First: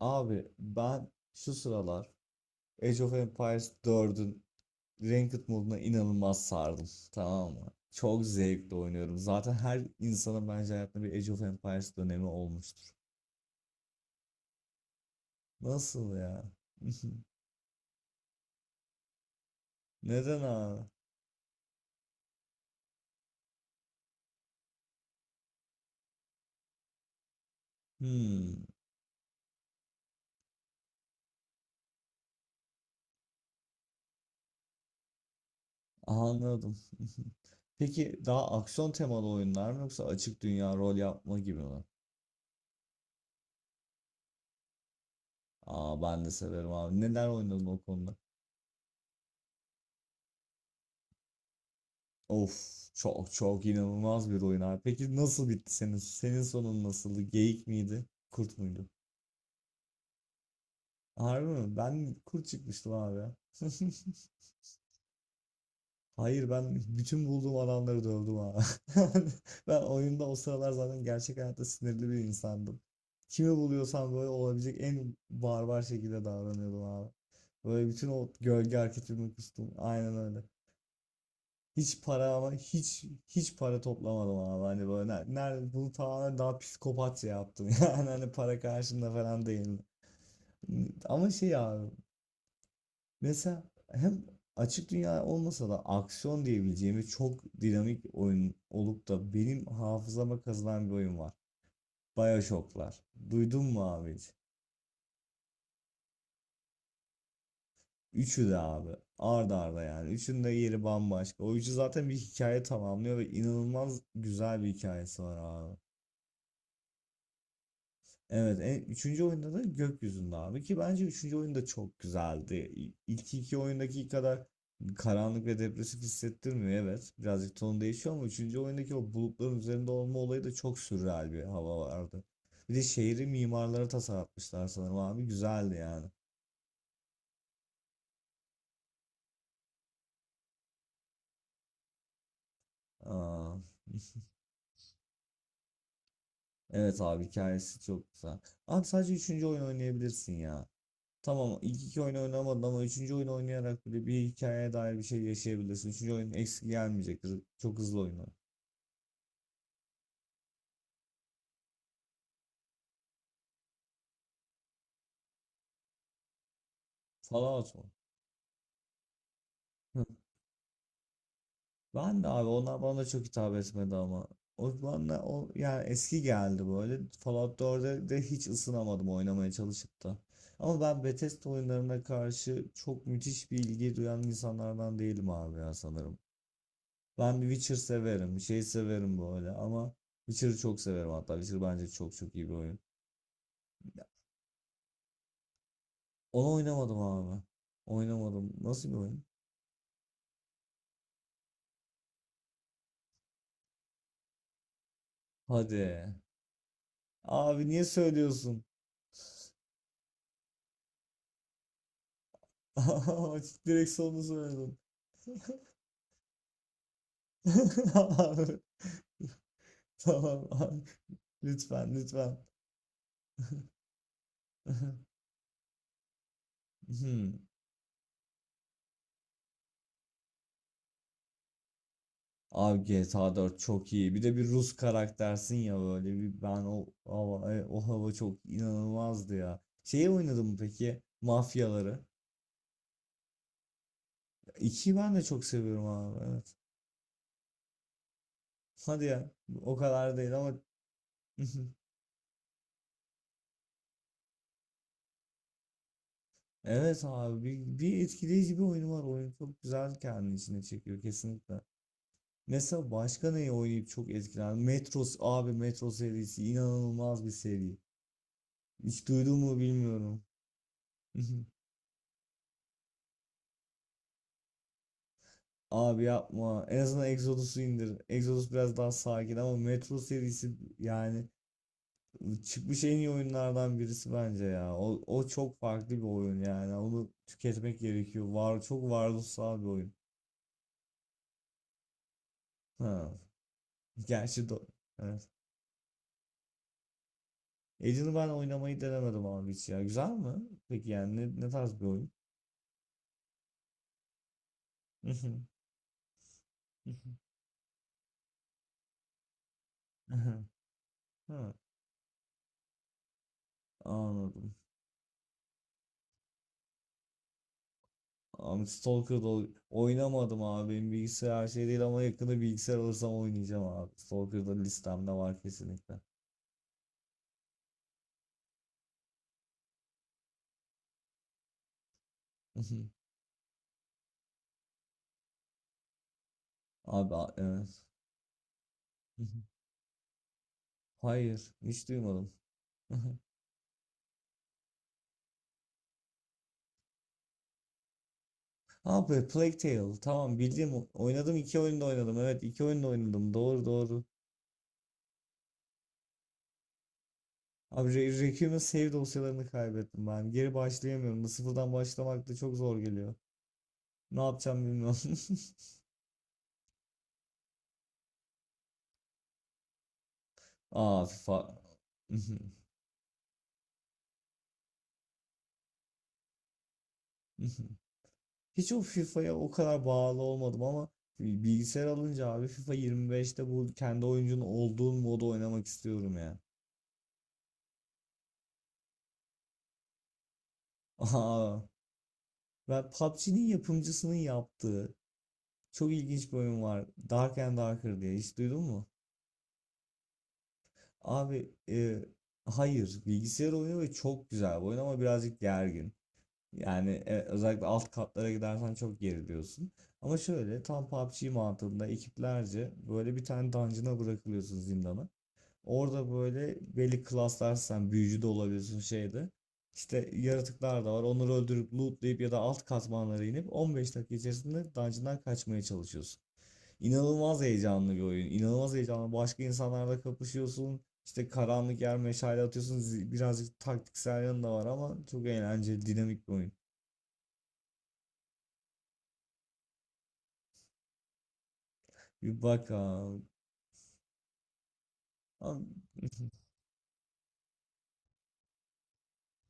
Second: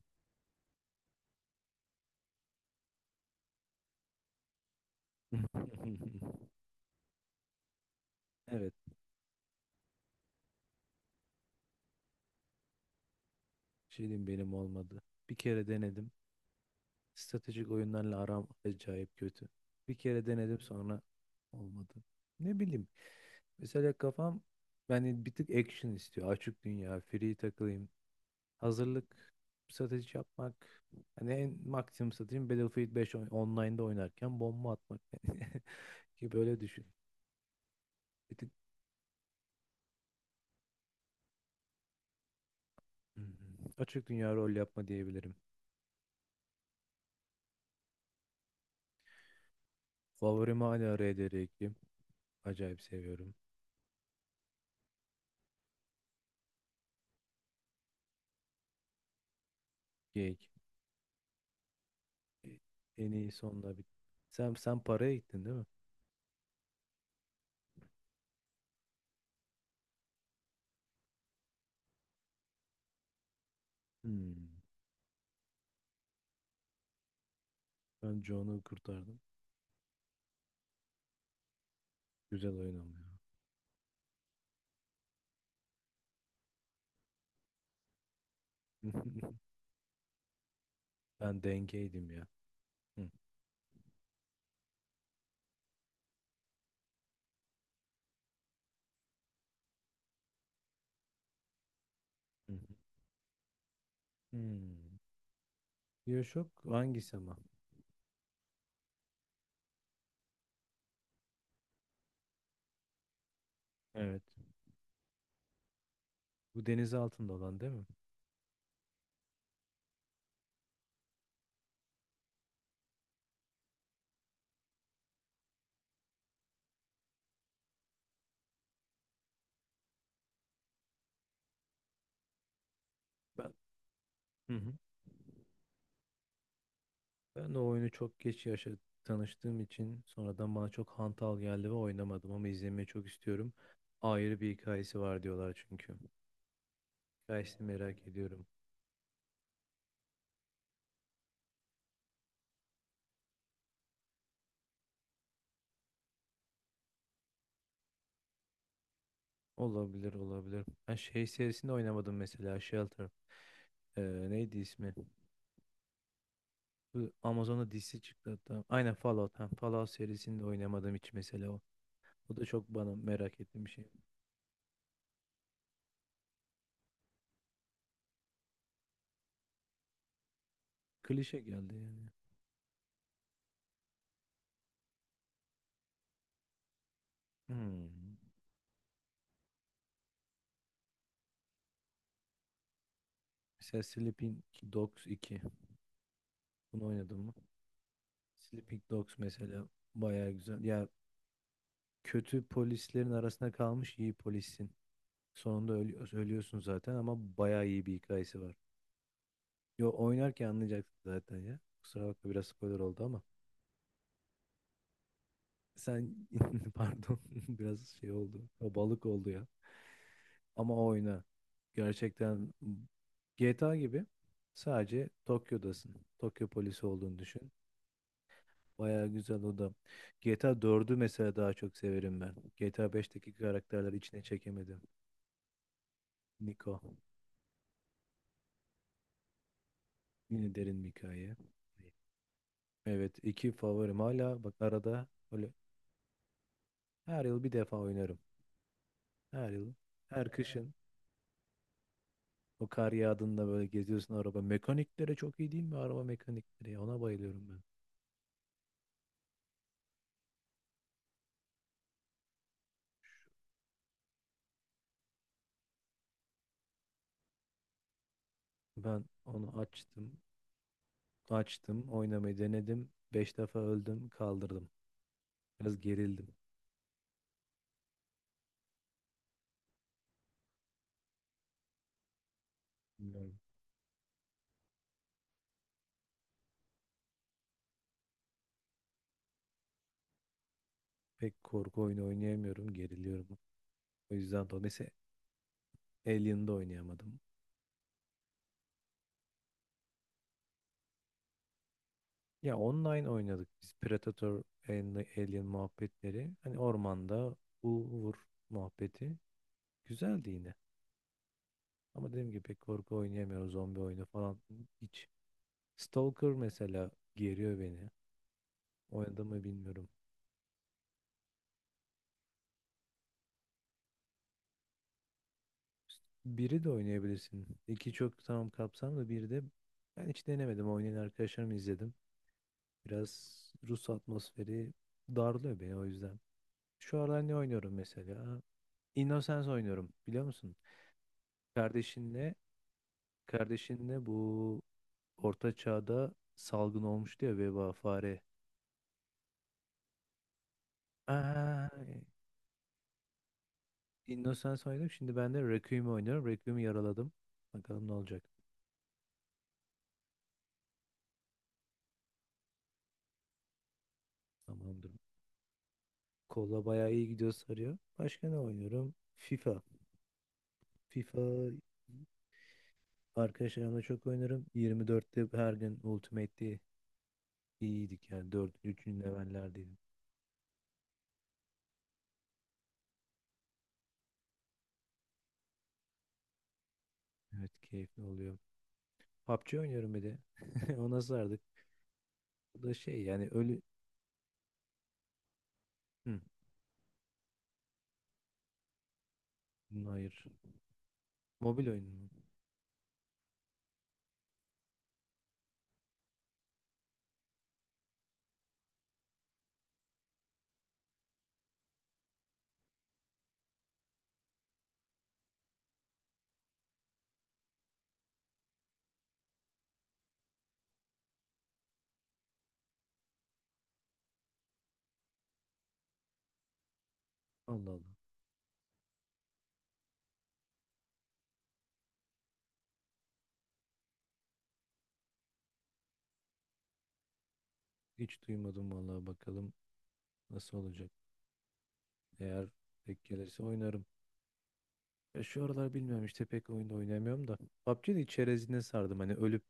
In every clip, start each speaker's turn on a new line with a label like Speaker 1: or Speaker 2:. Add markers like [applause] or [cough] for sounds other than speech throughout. Speaker 1: Abi ben şu sıralar Age of Empires 4'ün Ranked moduna
Speaker 2: [laughs]
Speaker 1: inanılmaz sardım. Tamam mı? Çok
Speaker 2: Evet,
Speaker 1: zevkle oynuyorum. Zaten her insanın bence hayatında bir Age of Empires dönemi olmuştur.
Speaker 2: bir şey diyeyim benim olmadı. Bir kere denedim.
Speaker 1: Nasıl ya? [laughs]
Speaker 2: Stratejik oyunlarla aram acayip kötü. Bir kere
Speaker 1: Neden
Speaker 2: denedim
Speaker 1: abi?
Speaker 2: sonra olmadı. Ne bileyim. Mesela kafam, yani bir tık action istiyor. Açık dünya, free takılayım.
Speaker 1: Hmm,
Speaker 2: Hazırlık, strateji yapmak. Hani en maksimum stratejim Battlefield 5 online'da oynarken bomba atmak. [laughs] Yani ki böyle
Speaker 1: anladım.
Speaker 2: düşün.
Speaker 1: [laughs] Peki
Speaker 2: Bir
Speaker 1: daha
Speaker 2: tık,
Speaker 1: aksiyon temalı oyunlar mı yoksa açık dünya rol yapma gibi mi?
Speaker 2: [clears throat] hı hı, açık dünya rol yapma diyebilirim.
Speaker 1: Aa, ben de severim abi. Neler oynadın o konuda?
Speaker 2: Favorim hala RDR2.
Speaker 1: Of,
Speaker 2: Acayip
Speaker 1: çok
Speaker 2: seviyorum.
Speaker 1: çok inanılmaz bir oyun abi. Peki nasıl bitti senin? Senin sonun nasıldı? Geyik miydi? Kurt muydu?
Speaker 2: Geek.
Speaker 1: Harbi mi? Ben kurt çıkmıştım
Speaker 2: En iyi
Speaker 1: abi.
Speaker 2: onunla bit.
Speaker 1: [laughs]
Speaker 2: Sen paraya gittin, değil mi?
Speaker 1: Hayır, ben bütün bulduğum adamları dövdüm abi. [laughs] Ben oyunda o sıralar zaten gerçek hayatta sinirli bir insandım. Kimi buluyorsam böyle
Speaker 2: Hmm.
Speaker 1: olabilecek en barbar şekilde davranıyordum abi. Böyle bütün
Speaker 2: Ben
Speaker 1: o
Speaker 2: John'u
Speaker 1: gölge
Speaker 2: kurtardım.
Speaker 1: hareketimi kustum. Aynen öyle. Hiç para, ama
Speaker 2: Güzel oyun ama
Speaker 1: hiç
Speaker 2: ya.
Speaker 1: hiç para toplamadım abi, hani böyle nerede bunu tamamen daha psikopatça yaptım, [laughs] yani hani para karşında falan
Speaker 2: [laughs]
Speaker 1: değil ama
Speaker 2: Ben
Speaker 1: şey abi,
Speaker 2: dengeydim ya. Hı,
Speaker 1: mesela hem açık dünya olmasa da aksiyon diyebileceğimiz çok dinamik oyun olup da benim hafızama kazınan bir oyun var:
Speaker 2: hı, hı.
Speaker 1: BioShock'lar. Duydun mu abi hiç?
Speaker 2: Hmm. Bioshock hangisi ama?
Speaker 1: Üçü de abi, ard arda. Yani üçünün de yeri bambaşka. O üçü zaten bir hikaye tamamlıyor ve inanılmaz
Speaker 2: Evet.
Speaker 1: güzel bir hikayesi var abi.
Speaker 2: Bu deniz altında olan değil mi?
Speaker 1: Evet, üçüncü oyunda da gökyüzünde abi, ki bence üçüncü oyunda çok güzeldi. İlk iki oyundaki kadar karanlık ve depresif hissettirmiyor, evet. Birazcık ton değişiyor ama üçüncü oyundaki o bulutların üzerinde olma olayı da çok sürreal bir hava vardı. Bir de şehri
Speaker 2: Ben,
Speaker 1: mimarlara
Speaker 2: hı
Speaker 1: tasarlatmışlar
Speaker 2: hı.
Speaker 1: sanırım abi, güzeldi yani.
Speaker 2: Ben o oyunu çok geç yaşa tanıştığım için sonradan bana çok hantal geldi ve oynamadım, ama izlemeyi çok istiyorum.
Speaker 1: Aa,
Speaker 2: Ayrı bir hikayesi var diyorlar çünkü.
Speaker 1: evet abi,
Speaker 2: Hikayesini
Speaker 1: hikayesi
Speaker 2: merak
Speaker 1: çok güzel.
Speaker 2: ediyorum.
Speaker 1: Abi sadece üçüncü oyun oynayabilirsin ya. Tamam, ilk iki oyunu oynamadın ama üçüncü oyunu oynayarak bile bir hikayeye dair bir şey yaşayabilirsin. Üçüncü oyun eksik gelmeyecektir. Çok hızlı oynar.
Speaker 2: Olabilir, olabilir. Ben şey serisinde oynamadım, mesela Shelter. Ee, Neydi ismi? Bu Amazon'da
Speaker 1: Fallout mu?
Speaker 2: dizisi çıktı hatta. Aynen, Fallout. Ha, Fallout
Speaker 1: Hı.
Speaker 2: serisinde oynamadım hiç mesela o.
Speaker 1: Ben de
Speaker 2: O da
Speaker 1: abi,
Speaker 2: çok
Speaker 1: onlar
Speaker 2: bana
Speaker 1: bana da çok
Speaker 2: merak
Speaker 1: hitap
Speaker 2: ettiğim bir şey.
Speaker 1: etmedi ama. O bana, o yani eski geldi böyle. Fallout 4'e de hiç ısınamadım, oynamaya çalışıp da. Ama ben
Speaker 2: Klişe
Speaker 1: Bethesda
Speaker 2: geldi
Speaker 1: oyunlarına
Speaker 2: yani.
Speaker 1: karşı çok müthiş bir ilgi duyan insanlardan değilim abi ya, sanırım. Ben Witcher
Speaker 2: Hmm.
Speaker 1: severim, şey severim böyle ama Witcher'ı çok severim hatta. Witcher bence çok çok iyi bir oyun.
Speaker 2: Mesela Sleeping Dogs 2.
Speaker 1: Onu
Speaker 2: Bunu
Speaker 1: oynamadım
Speaker 2: oynadım mı?
Speaker 1: abi. Oynamadım.
Speaker 2: Sleeping
Speaker 1: Nasıl bir
Speaker 2: Dogs
Speaker 1: oyun?
Speaker 2: mesela bayağı güzel. Ya, kötü polislerin arasında kalmış iyi polissin. Sonunda
Speaker 1: Hadi.
Speaker 2: ölüyorsun zaten, ama
Speaker 1: Abi
Speaker 2: bayağı
Speaker 1: niye
Speaker 2: iyi bir hikayesi var.
Speaker 1: söylüyorsun?
Speaker 2: Yo, oynarken anlayacaksın zaten ya. Kusura bakma, biraz spoiler oldu ama.
Speaker 1: [laughs] Direkt sonunu söyledim.
Speaker 2: Sen [laughs] pardon [laughs] biraz
Speaker 1: [laughs]
Speaker 2: şey oldu.
Speaker 1: Abi,
Speaker 2: Balık oldu ya.
Speaker 1: tamam
Speaker 2: Ama
Speaker 1: abi.
Speaker 2: oyna.
Speaker 1: Lütfen lütfen.
Speaker 2: Gerçekten GTA gibi, sadece
Speaker 1: [laughs]
Speaker 2: Tokyo'dasın. Tokyo polisi olduğunu
Speaker 1: Hmm.
Speaker 2: düşün. Baya güzel o da. GTA dördü mesela daha çok severim ben.
Speaker 1: Abi
Speaker 2: GTA beşteki
Speaker 1: GTA 4 çok
Speaker 2: karakterler
Speaker 1: iyi. Bir
Speaker 2: içine
Speaker 1: de bir Rus
Speaker 2: çekemedim.
Speaker 1: karaktersin ya böyle. Bir, ben
Speaker 2: Niko.
Speaker 1: o hava, o hava çok inanılmazdı ya. Şeyi oynadın
Speaker 2: Yine
Speaker 1: mı
Speaker 2: derin bir
Speaker 1: peki?
Speaker 2: hikaye.
Speaker 1: Mafyaları.
Speaker 2: Evet, iki favorim hala bak,
Speaker 1: 2'yi
Speaker 2: arada
Speaker 1: ben de çok
Speaker 2: böyle
Speaker 1: seviyorum abi. Evet.
Speaker 2: her yıl bir defa oynarım.
Speaker 1: Hadi ya.
Speaker 2: Her yıl.
Speaker 1: O kadar
Speaker 2: Her
Speaker 1: değil ama.
Speaker 2: kışın.
Speaker 1: [laughs]
Speaker 2: O kar yağdığında böyle geziyorsun araba. Mekanikleri çok iyi değil mi? Araba mekanikleri. Ya? Ona
Speaker 1: Evet abi,
Speaker 2: bayılıyorum ben.
Speaker 1: bir etkileyici bir oyunu var. Oyun çok güzel, kendi içine çekiyor kesinlikle. Mesela başka neyi oynayıp çok etkilendim? Metros abi, Metro serisi inanılmaz bir seri.
Speaker 2: Ben
Speaker 1: Hiç duydun mu
Speaker 2: onu açtım.
Speaker 1: bilmiyorum. [laughs]
Speaker 2: Açtım. Oynamayı denedim. Beş defa öldüm. Kaldırdım. Biraz
Speaker 1: Abi
Speaker 2: gerildim.
Speaker 1: yapma. En azından Exodus'u indir. Exodus biraz daha sakin ama Metro serisi, yani çıkmış en iyi
Speaker 2: Bilmiyorum.
Speaker 1: oyunlardan birisi bence ya. O çok farklı bir oyun yani. Onu tüketmek gerekiyor. Var, çok varoluşsal bir oyun.
Speaker 2: Pek korku oyunu oynayamıyorum.
Speaker 1: Ha.
Speaker 2: Geriliyorum. O
Speaker 1: Gerçi
Speaker 2: yüzden dolayı
Speaker 1: do-
Speaker 2: mesela
Speaker 1: evet.
Speaker 2: Alien'da oynayamadım.
Speaker 1: Alien'ı ben oynamayı denemedim abi hiç ya. Güzel mi? Peki yani ne tarz bir oyun?
Speaker 2: Ya, online oynadık biz. Predator Alien
Speaker 1: [laughs]
Speaker 2: muhabbetleri. Hani ormanda bu vur muhabbeti. Güzeldi yine.
Speaker 1: Ha,
Speaker 2: Ama dediğim gibi pek korku oynayamıyorum. Zombi oyunu falan
Speaker 1: anladım.
Speaker 2: hiç. Stalker mesela geriyor beni.
Speaker 1: Abi
Speaker 2: Oynadı mı bilmiyorum.
Speaker 1: Oynamadım abi. Benim bilgisayar her şey değil ama yakında bilgisayar alırsam oynayacağım abi. Stalker'da listemde var kesinlikle.
Speaker 2: Biri de oynayabilirsin. İki çok tamam kapsamlı, biri de ben hiç denemedim. Oynayan arkadaşlarımı izledim.
Speaker 1: [laughs]
Speaker 2: Biraz Rus atmosferi darlıyor beni o yüzden. Şu
Speaker 1: Abi
Speaker 2: aralar ne oynuyorum
Speaker 1: evet.
Speaker 2: mesela? Innocence
Speaker 1: [laughs]
Speaker 2: oynuyorum, biliyor musun?
Speaker 1: Hayır, hiç duymadım.
Speaker 2: Kardeşinle
Speaker 1: [laughs]
Speaker 2: kardeşinle bu Orta Çağ'da salgın olmuştu ya, veba, fare.
Speaker 1: Abi Plague Tale. Tamam, bildiğim oynadım, iki
Speaker 2: Aa,
Speaker 1: oyunda oynadım. Evet, iki oyunda oynadım. Doğru doğru.
Speaker 2: Innocence oynadım. Şimdi ben de Requiem'i oynuyorum. Requiem'i yaraladım. Bakalım ne
Speaker 1: Abi
Speaker 2: olacak.
Speaker 1: Requiem'in save dosyalarını kaybettim ben. Geri başlayamıyorum. Bu sıfırdan başlamak da çok zor geliyor. Ne yapacağım
Speaker 2: Tamamdır.
Speaker 1: bilmiyorum.
Speaker 2: Kolla bayağı iyi gidiyor, sarıyor. Başka ne oynuyorum? FIFA.
Speaker 1: [laughs] Aa, FIFA.
Speaker 2: FIFA arkadaşlarımla çok oynarım. 24'te her gün Ultimate'de iyiydik yani, 4.
Speaker 1: [laughs] Hiç o
Speaker 2: üçüncü
Speaker 1: FIFA'ya o
Speaker 2: levellerdeydim.
Speaker 1: kadar bağlı olmadım ama bilgisayar alınca abi, FIFA 25'te bu kendi oyuncunun olduğun modu oynamak istiyorum ya.
Speaker 2: Evet, keyifli oluyor. PUBG oynuyorum bir de. [laughs] Ona
Speaker 1: [laughs]
Speaker 2: sardık.
Speaker 1: Aa,
Speaker 2: Bu da
Speaker 1: ben
Speaker 2: şey yani
Speaker 1: PUBG'nin
Speaker 2: ölü...
Speaker 1: yapımcısının yaptığı çok
Speaker 2: Hı,
Speaker 1: ilginç bir oyun var. Dark and Darker diye hiç duydun mu?
Speaker 2: hayır.
Speaker 1: Abi
Speaker 2: Mobil oyun mu?
Speaker 1: hayır, bilgisayar oyunu ve çok güzel bir oyun ama birazcık gergin. Yani özellikle alt katlara gidersen çok geriliyorsun. Ama şöyle, tam PUBG mantığında ekiplerce böyle bir tane dungeon'a bırakılıyorsun, zindana. Orada böyle belli klaslar, sen büyücü de olabiliyorsun şeyde. İşte yaratıklar da var. Onları öldürüp lootlayıp ya da alt katmanlara inip 15 dakika içerisinde dungeon'dan kaçmaya çalışıyorsun. İnanılmaz
Speaker 2: Allah Allah.
Speaker 1: heyecanlı bir oyun. İnanılmaz heyecanlı. Başka insanlarla kapışıyorsun. İşte karanlık yer, meşale atıyorsun. Birazcık taktiksel yanı da var ama çok eğlenceli, dinamik bir oyun.
Speaker 2: Hiç duymadım vallahi, bakalım nasıl olacak.
Speaker 1: Bir
Speaker 2: Eğer denk
Speaker 1: bakalım.
Speaker 2: gelirse oynarım. Ya şu aralar
Speaker 1: Am-
Speaker 2: bilmiyorum işte,
Speaker 1: [laughs]
Speaker 2: pek oyunda oynamıyorum da. PUBG'nin çerezine sardım, hani ölüp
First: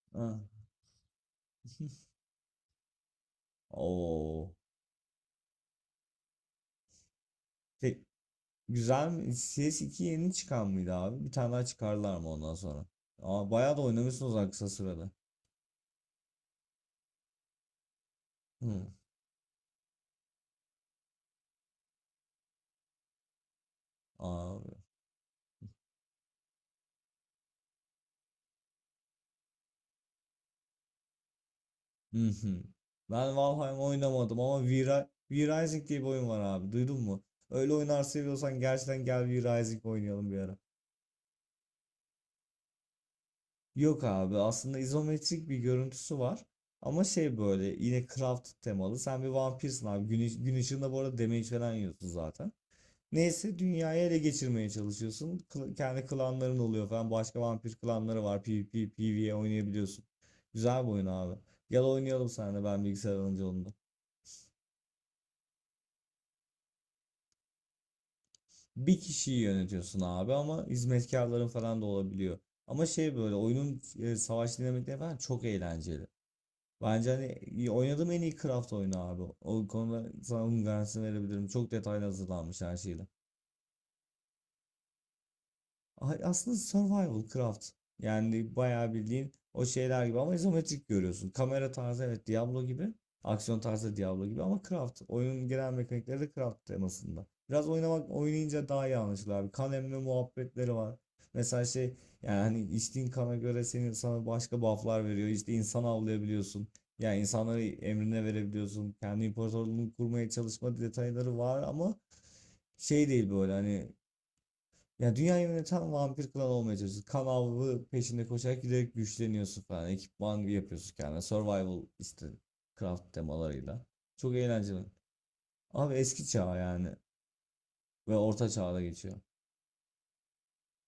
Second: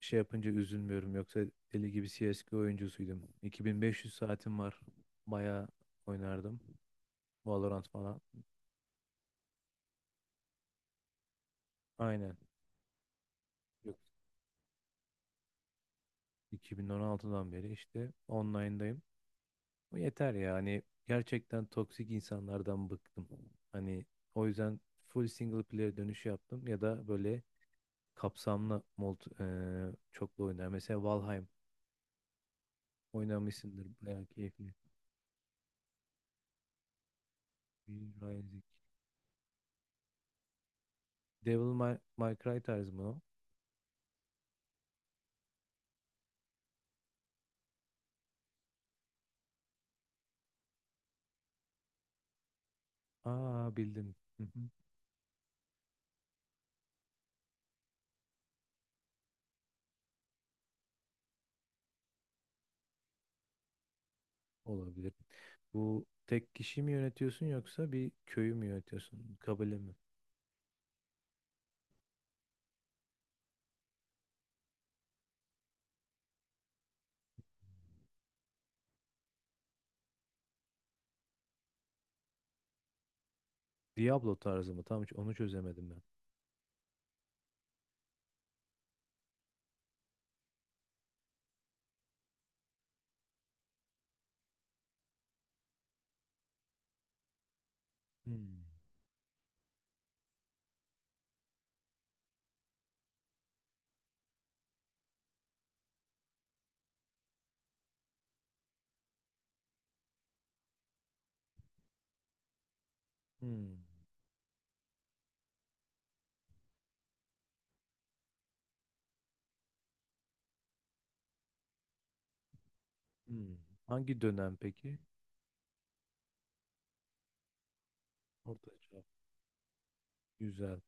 Speaker 2: şey
Speaker 1: Ah.
Speaker 2: yapınca üzülmüyorum. Yoksa deli gibi CSGO oyuncusuydum. 2500
Speaker 1: Oo.
Speaker 2: saatim var. Bayağı oynardım. Valorant
Speaker 1: Pek,
Speaker 2: falan.
Speaker 1: güzel mi? CS2 yeni çıkan mıydı abi? Bir tane daha çıkarlar mı
Speaker 2: Aynen.
Speaker 1: ondan sonra? Aa, bayağı da
Speaker 2: Yok.
Speaker 1: oynamışsınız ha kısa sırada.
Speaker 2: 2016'dan beri işte
Speaker 1: Hı.
Speaker 2: online'dayım. Bu yeter ya, hani gerçekten toksik insanlardan bıktım. Hani o
Speaker 1: Aa,
Speaker 2: yüzden full single player dönüşü yaptım, ya da böyle kapsamlı multi, çoklu oynar. Mesela Valheim
Speaker 1: hı hı. Ben Valheim
Speaker 2: oynamışsındır, bayağı
Speaker 1: oynamadım ama
Speaker 2: keyifli.
Speaker 1: V-Rising, V-Rising diye bir oyun var abi. Duydun mu? Öyle oyunlar
Speaker 2: Bir
Speaker 1: seviyorsan
Speaker 2: Rising.
Speaker 1: gerçekten gel, V-Rising oynayalım bir ara.
Speaker 2: Devil May Cry tarzı mı o?
Speaker 1: Yok abi, aslında izometrik bir görüntüsü var. Ama şey, böyle yine craft temalı. Sen bir vampirsin abi. Gün ışığında bu arada damage falan yiyorsun zaten. Neyse
Speaker 2: Aa,
Speaker 1: dünyayı
Speaker 2: bildim.
Speaker 1: ele
Speaker 2: Hı hı.
Speaker 1: geçirmeye çalışıyorsun. Kendi klanların oluyor falan. Başka vampir klanları var. PvP, PvE oynayabiliyorsun. Güzel bir oyun abi. Gel oynayalım seninle, ben bilgisayar alınca onu da.
Speaker 2: Olabilir. Bu tek kişi mi yönetiyorsun yoksa bir köyü mü
Speaker 1: Bir
Speaker 2: yönetiyorsun?
Speaker 1: kişiyi
Speaker 2: Kabile mi?
Speaker 1: yönetiyorsun abi ama hizmetkarların falan da olabiliyor. Ama şey böyle oyunun savaş dinamikleri falan çok eğlenceli. Bence hani oynadığım en iyi Craft oyunu abi. O konuda sana onun garantisini verebilirim. Çok detaylı hazırlanmış her şeyle.
Speaker 2: Diablo tarzı mı? Tam hiç onu çözemedim ben.
Speaker 1: Aslında survival craft. Yani bayağı bildiğin o şeyler gibi ama izometrik görüyorsun. Kamera tarzı, evet, Diablo gibi. Aksiyon tarzı Diablo gibi ama craft. Oyunun genel mekanikleri de craft temasında. Biraz oynamak,
Speaker 2: Hmm.
Speaker 1: oynayınca daha iyi anlaşılır abi. Kan emme muhabbetleri var. Mesela şey, yani hani içtiğin kana göre senin, sana başka buff'lar veriyor. İşte insan avlayabiliyorsun. Yani insanları emrine verebiliyorsun. Kendi imparatorluğunu kurmaya çalışma detayları var ama şey değil böyle
Speaker 2: Hmm.
Speaker 1: hani, ya dünyayı yöneten vampir klan olmaya çalışıyorsun. Kan avı peşinde koşarak giderek güçleniyorsun falan. Ekipman yapıyorsun kendine. Survival işte craft
Speaker 2: Hmm.
Speaker 1: temalarıyla.
Speaker 2: Hangi
Speaker 1: Çok
Speaker 2: dönem
Speaker 1: eğlenceli.
Speaker 2: peki?
Speaker 1: Abi eski çağ yani. Ve orta
Speaker 2: Orta
Speaker 1: çağda
Speaker 2: çağ.
Speaker 1: geçiyor.
Speaker 2: Güzel.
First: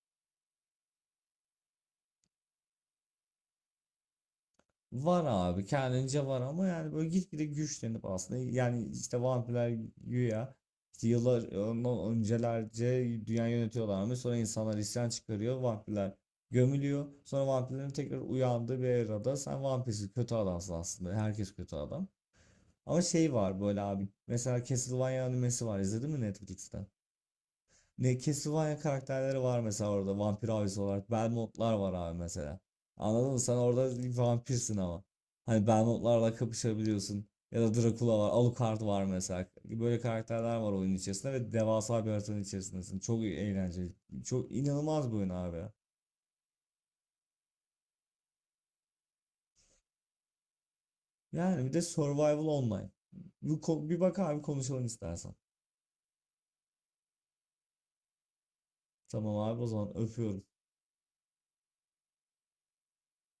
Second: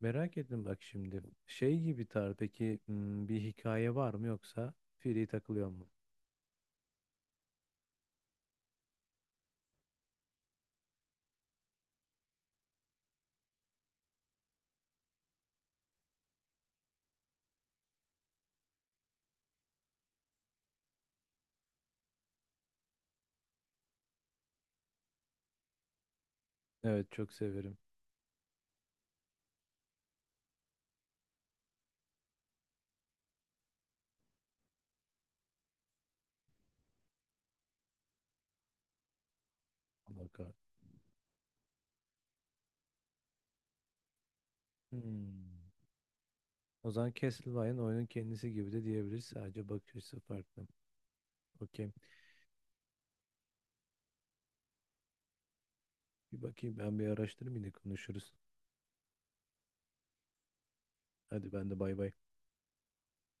Speaker 2: Merak ettim bak şimdi. Şey gibi tar peki, bir hikaye var mı yoksa
Speaker 1: Var
Speaker 2: free
Speaker 1: abi,
Speaker 2: takılıyor mu?
Speaker 1: kendince var ama yani böyle gitgide güçlenip, aslında yani işte vampirler güya işte yıllar ondan öncelerce dünya yönetiyorlarmış, sonra insanlar isyan çıkarıyor, vampirler gömülüyor, sonra vampirlerin tekrar uyandığı bir erada sen vampirsin, kötü adamsın, aslında herkes kötü adam. Ama şey var böyle abi, mesela Castlevania animesi var, izledin mi Netflix'ten?
Speaker 2: Evet, çok severim.
Speaker 1: Ne, Castlevania karakterleri var mesela orada, vampir abisi olarak. Belmontlar var abi mesela. Anladın mı? Sen orada bir vampirsin ama. Hani Belmontlarla kapışabiliyorsun. Ya da Dracula var. Alucard var mesela. Böyle
Speaker 2: Bakar.
Speaker 1: karakterler var oyunun içerisinde ve devasa bir haritanın içerisindesin. Çok eğlenceli. Çok inanılmaz bir oyun
Speaker 2: Hmm.
Speaker 1: abi.
Speaker 2: O zaman Castlevania oyunun kendisi gibi de diyebiliriz. Sadece bakış açısı farklı.
Speaker 1: Yani bir de
Speaker 2: Okey.
Speaker 1: Survival Online. Bir bak abi, konuşalım istersen.
Speaker 2: Bir bakayım ben, bir araştırayım, yine konuşuruz.
Speaker 1: Tamam abi, o zaman öpüyorum.
Speaker 2: Hadi ben de, bay bay.